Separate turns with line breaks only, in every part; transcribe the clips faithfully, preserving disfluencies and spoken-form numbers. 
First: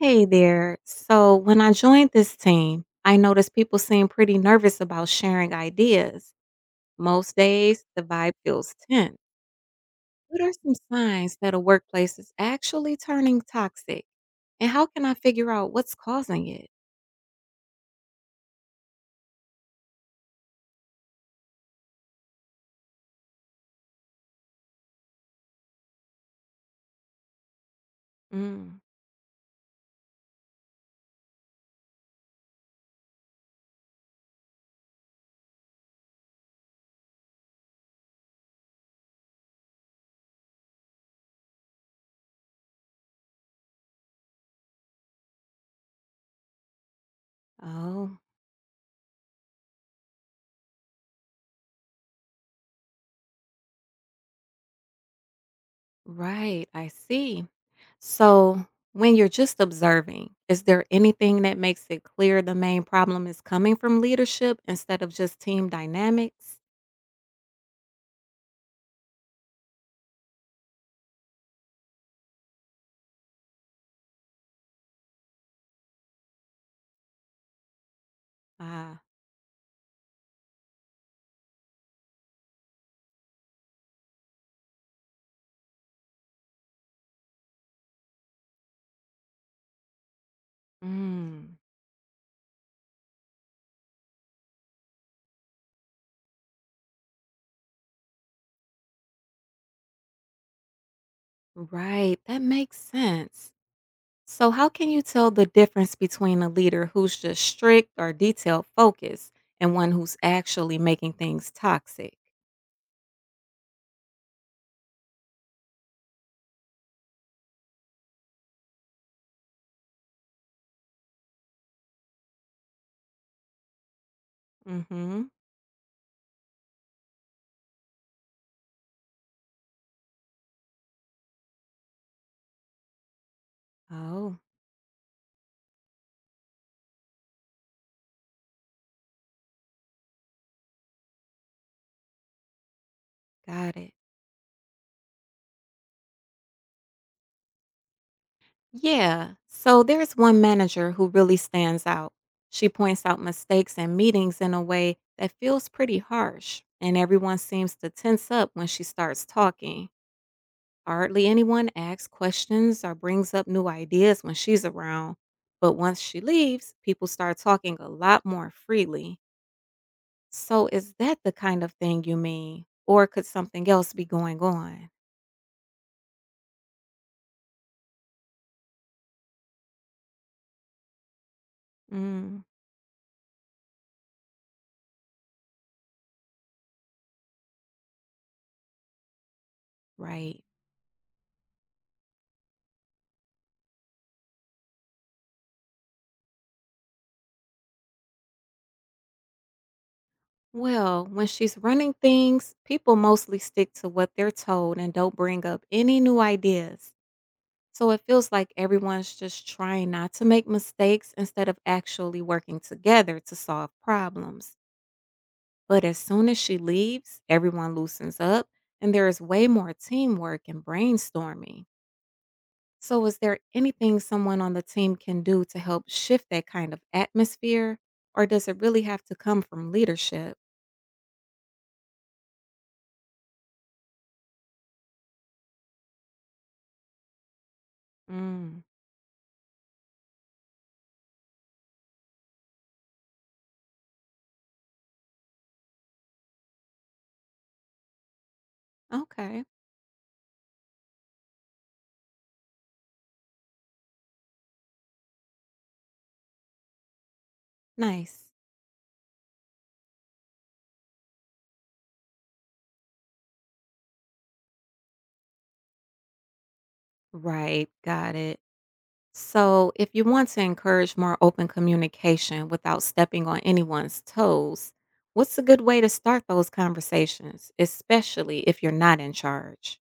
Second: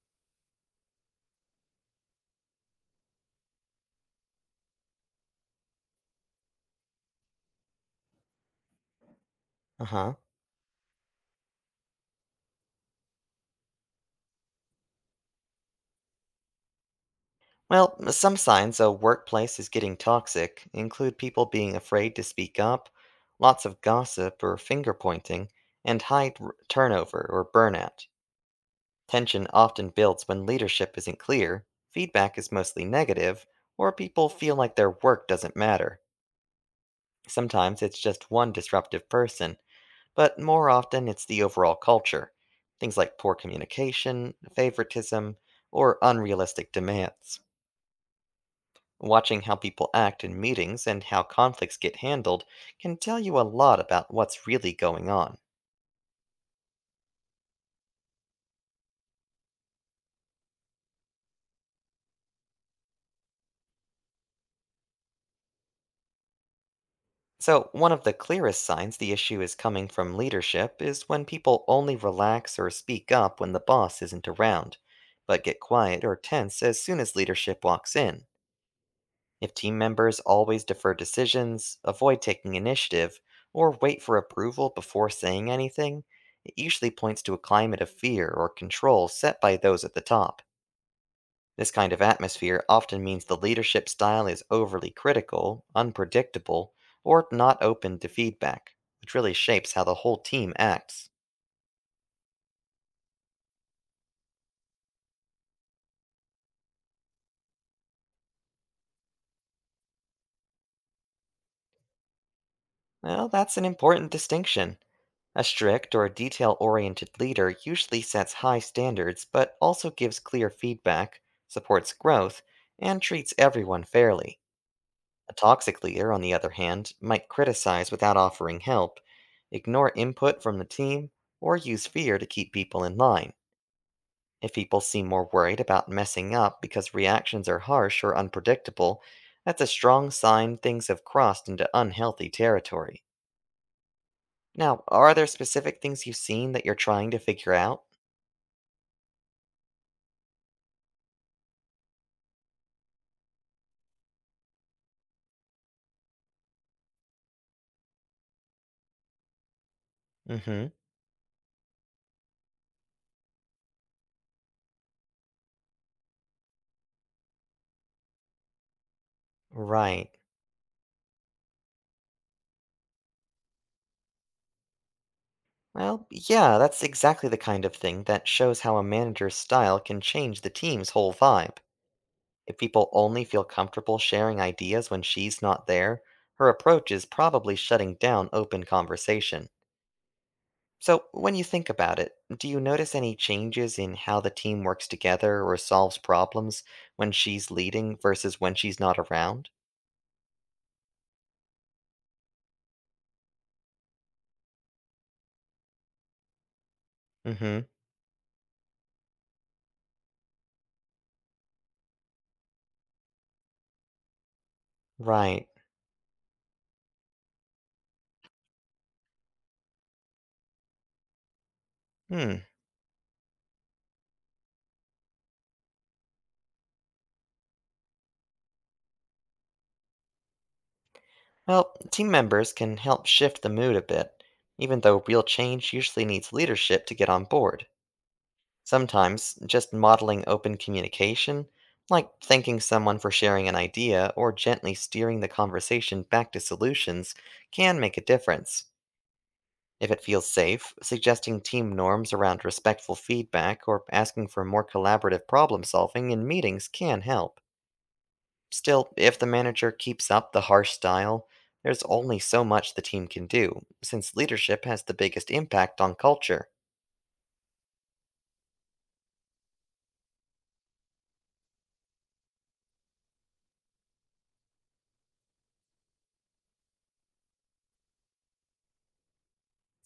Hey there. So, when I joined this team, I noticed people seem pretty nervous about sharing ideas. Most days, the vibe feels tense.
Uh huh.
What are some signs that a workplace is actually turning toxic? And how can I figure out what's causing it?
Well, some signs a workplace is getting toxic include people being afraid to speak up, lots of gossip or finger pointing, and high r- turnover or burnout.
Mm.
Tension often builds when leadership isn't clear, feedback is mostly negative, or people feel like their work doesn't matter. Sometimes it's just one disruptive person, but more often it's the overall culture. Things like poor communication, favoritism, or unrealistic demands.
Oh,
Watching how people act in meetings and how conflicts get handled can tell you a lot about what's really going on.
right. I see. So, when you're just observing, is there anything that makes it clear the main problem is coming from leadership instead of just team dynamics?
So, one of the clearest signs the issue is coming from leadership is when people only relax or speak up when the boss isn't around, but get quiet or tense as soon as leadership walks in.
Ah,
If team members always defer decisions, avoid taking initiative, or wait for approval before saying anything, it usually points to a climate of fear or control set by those at the top.
mm.
This kind of atmosphere often means the leadership style is overly critical, unpredictable, or not open to feedback, which really shapes how the whole team acts.
Right, that makes sense. So, how can you tell the difference between a leader who's just strict or detail focused and one who's actually making things toxic?
Well, that's an important distinction. A strict or detail oriented leader usually sets high standards but also gives clear feedback, supports growth, and treats everyone fairly.
Mm-hmm.
A toxic leader, on the other hand, might criticize without offering help, ignore input from the team, or use fear to keep people in line.
Oh,
If people seem more worried about messing up because reactions are harsh or unpredictable, that's a strong sign things have crossed into unhealthy territory.
got it.
Now, are there specific things you've seen that you're trying to figure out?
Yeah. So, there's one manager who really stands out. She points out mistakes in meetings in a way that feels pretty harsh, and everyone seems to tense up when she starts talking.
Mm hmm.
Hardly anyone asks questions or brings up new ideas when she's around, but once she leaves, people start talking a lot more freely.
Right.
So, is that the kind of thing you mean? Or could something else be going on?
Well, yeah, that's exactly the kind of thing that shows how a manager's style can change the team's whole vibe.
Mm,
If people only feel comfortable sharing ideas when she's not there, her approach is probably shutting down open conversation.
right.
So, when you think about it, do you notice any changes in how the team works together or solves problems when she's leading versus when she's not around?
Well, when she's running things, people mostly stick to what they're told and don't bring up any new ideas.
Hmm.
So it feels like everyone's just trying not to make mistakes instead of actually working together to solve problems.
Right.
But as soon as she leaves, everyone loosens up and there is way more teamwork and brainstorming.
Hmm.
So, is there anything someone on the team can do to help shift that kind of atmosphere? Or does it really have to come from leadership?
Well, team members can help shift the mood a bit, even though real change usually needs leadership to get on board.
Mm,
Sometimes, just modeling open communication, like thanking someone for sharing an idea or gently steering the conversation back to solutions, can make a difference.
okay,
If it feels safe, suggesting team norms around respectful feedback or asking for more collaborative problem solving in meetings can help.
nice.
Still, if the manager keeps up the harsh style, there's only so much the team can do, since leadership has the biggest impact on culture.
Right, got it. So, if you want to encourage more open communication without stepping on anyone's toes, what's a good way to start those conversations, especially if you're not in charge?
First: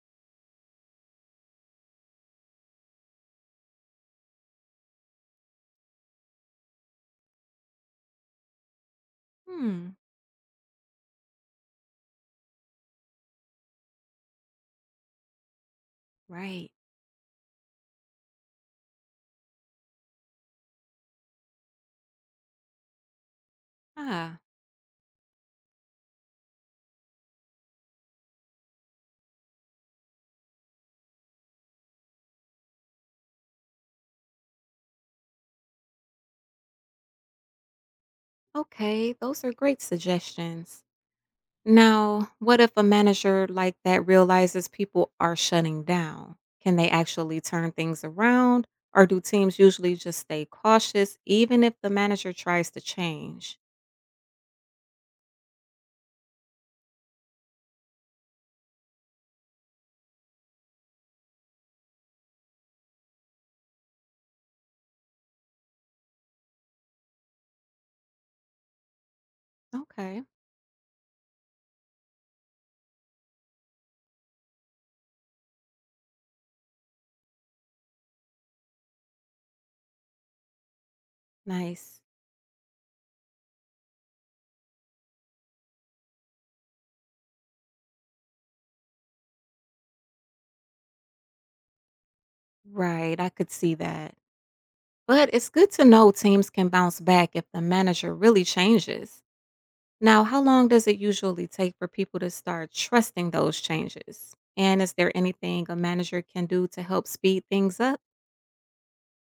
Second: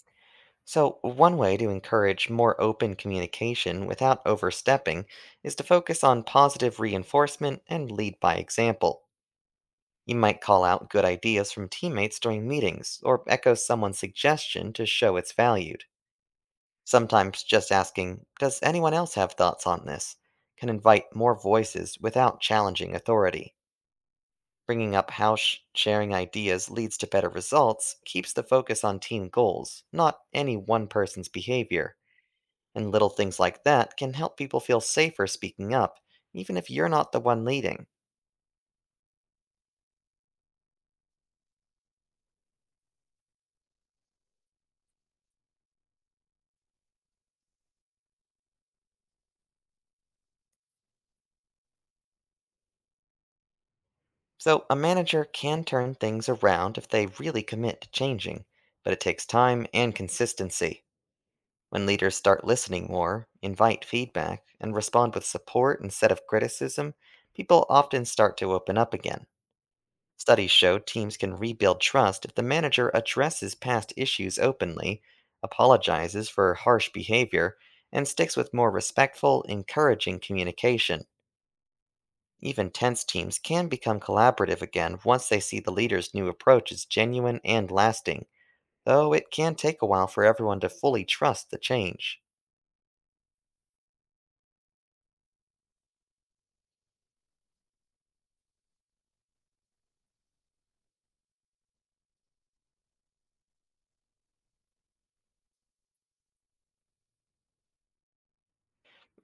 So, one way to encourage more open communication without overstepping is to focus on positive reinforcement and lead by example.
Hmm.
You might call out good ideas from teammates during meetings, or echo someone's suggestion to show it's valued.
Right.
Sometimes just asking, does anyone else have thoughts on this? Can invite more voices without challenging authority.
Ah,
Bringing up how sh- sharing ideas leads to better results keeps the focus on team goals, not any one person's behavior. And little things like that can help people feel safer speaking up, even if you're not the one leading.
okay. Those are great suggestions. Now, what if a manager like that realizes people are shutting down? Can they actually turn things around? Or do teams usually just stay cautious even if the manager tries to change?
So, a manager can turn things around if they really commit to changing, but it takes time and consistency. When leaders start listening more, invite feedback, and respond with support instead of criticism, people often start to open up again.
Okay,
Studies show teams can rebuild trust if the manager addresses past issues openly, apologizes for harsh behavior, and sticks with more respectful, encouraging communication.
nice.
Even tense teams can become collaborative again once they see the leader's new approach is genuine and lasting, though it can take a while for everyone to fully trust the change.
Right, I could see that. But it's good to know teams can bounce back if the manager really changes. Now, how long does it usually take for people to start trusting those changes? And is there anything a manager can do to help speed things up?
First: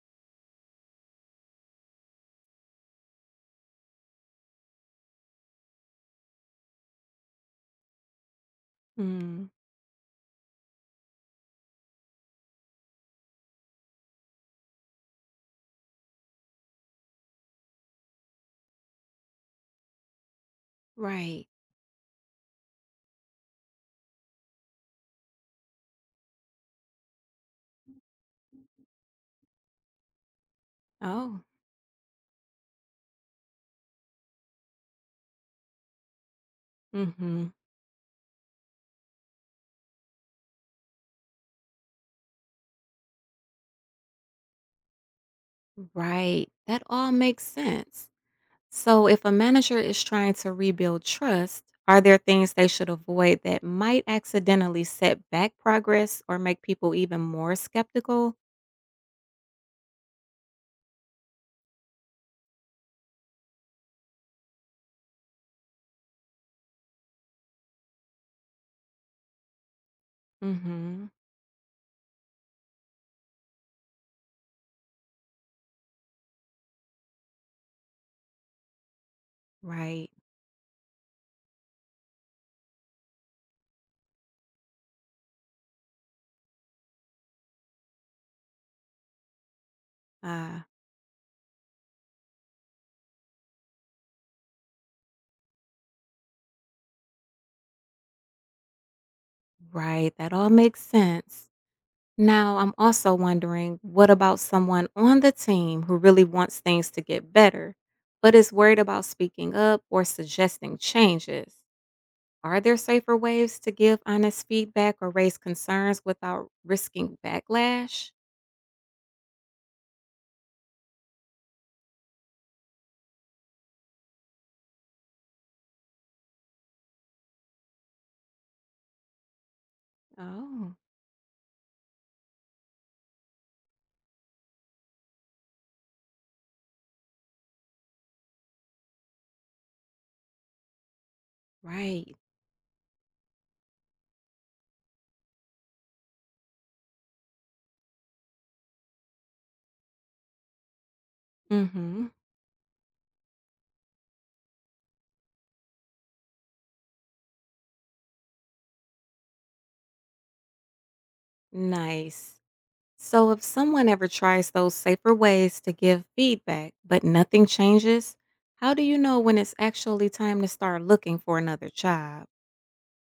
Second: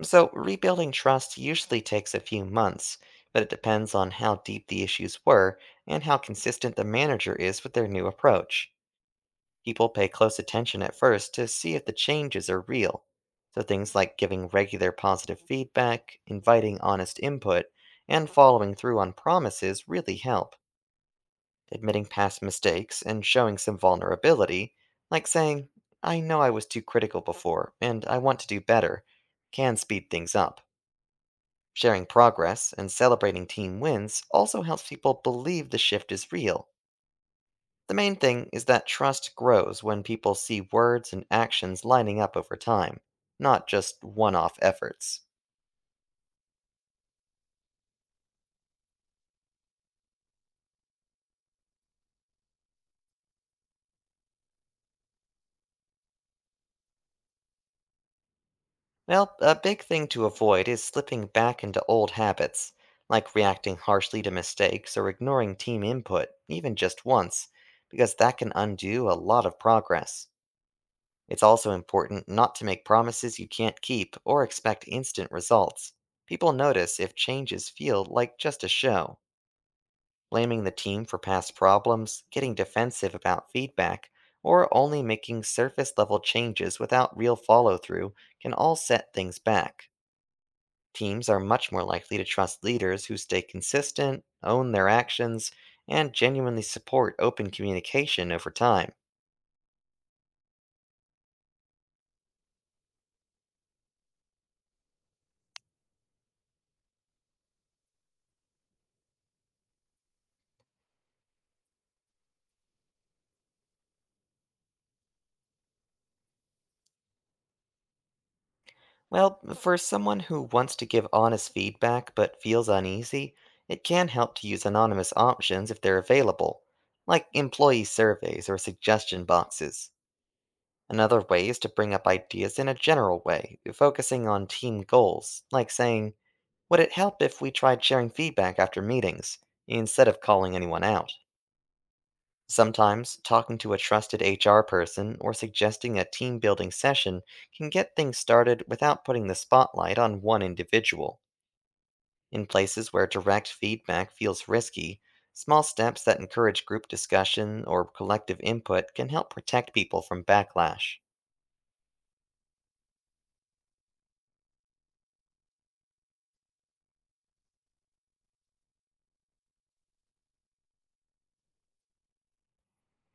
So, rebuilding trust usually takes a few months, but it depends on how deep the issues were and how consistent the manager is with their new approach.
Mm,
People pay close attention at first to see if the changes are real, so things like giving regular positive feedback, inviting honest input, and following through on promises really help.
right.
Admitting past mistakes and showing some vulnerability, like saying, I know I was too critical before and I want to do better, can speed things up.
Oh,
Sharing progress and celebrating team wins also helps people believe the shift is real.
mm-hmm.
The main thing is that trust grows when people see words and actions lining up over time, not just one off efforts.
Right. That all makes sense. So, if a manager is trying to rebuild trust, are there things they should avoid that might accidentally set back progress or make people even more skeptical?
Well, a big thing to avoid is slipping back into old habits, like reacting harshly to mistakes or ignoring team input, even just once, because that can undo a lot of progress.
Mm-hmm.
It's also important not to make promises you can't keep or expect instant results. People notice if changes feel like just a show.
Right.
Blaming the team for past problems, getting defensive about feedback, or only making surface level changes without real follow through can all set things back.
Uh,
Teams are much more likely to trust leaders who stay consistent, own their actions, and genuinely support open communication over time.
right. That all makes sense. Now, I'm also wondering what about someone on the team who really wants things to get better, but is worried about speaking up or suggesting changes? Are there safer ways to give honest feedback or raise concerns without risking backlash?
Well, for someone who wants to give honest feedback but feels uneasy, it can help to use anonymous options if they're available, like employee surveys or suggestion boxes.
Oh,
Another way is to bring up ideas in a general way, focusing on team goals, like saying, would it help if we tried sharing feedback after meetings, instead of calling anyone out?
right.
Sometimes, talking to a trusted H R person or suggesting a team building session can get things started without putting the spotlight on one individual.
Mhm.
In places where direct feedback feels risky, small steps that encourage group discussion or collective input can help protect people from backlash.
Nice. So if someone ever tries those safer ways to give feedback but nothing changes, how do you know when it's actually time to start looking for another job?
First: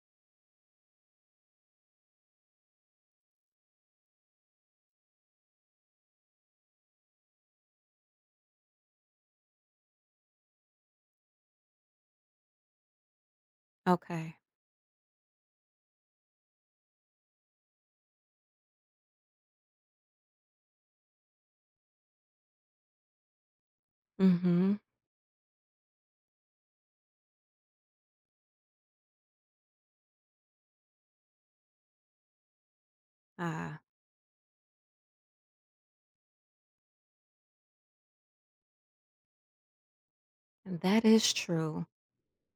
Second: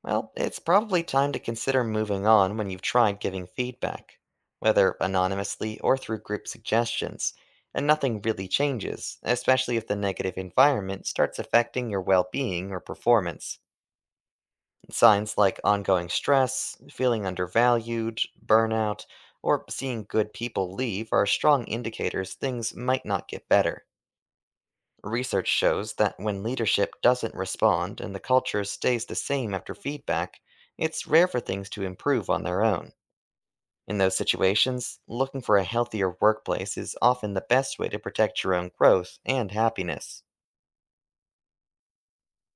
Well, it's probably time to consider moving on when you've tried giving feedback, whether anonymously or through group suggestions, and nothing really changes, especially if the negative environment starts affecting your well being or performance.
Okay.
Signs like ongoing stress, feeling undervalued, burnout, or seeing good people leave are strong indicators things might not get better.
Mhm.
Research shows that when leadership doesn't respond and the culture stays the same after feedback, it's rare for things to improve on their own.
Ah,
In those situations, looking for a healthier workplace is often the best way to protect your own growth and happiness.
that is true.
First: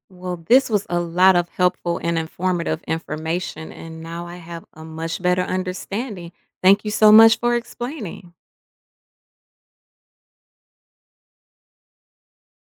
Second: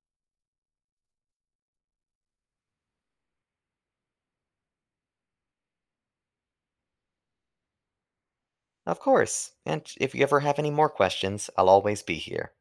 Well, this was a lot of helpful and informative information, and now I have a much better understanding. Thank you so much for explaining.
Of course, and if you ever have any more questions, I'll always be here.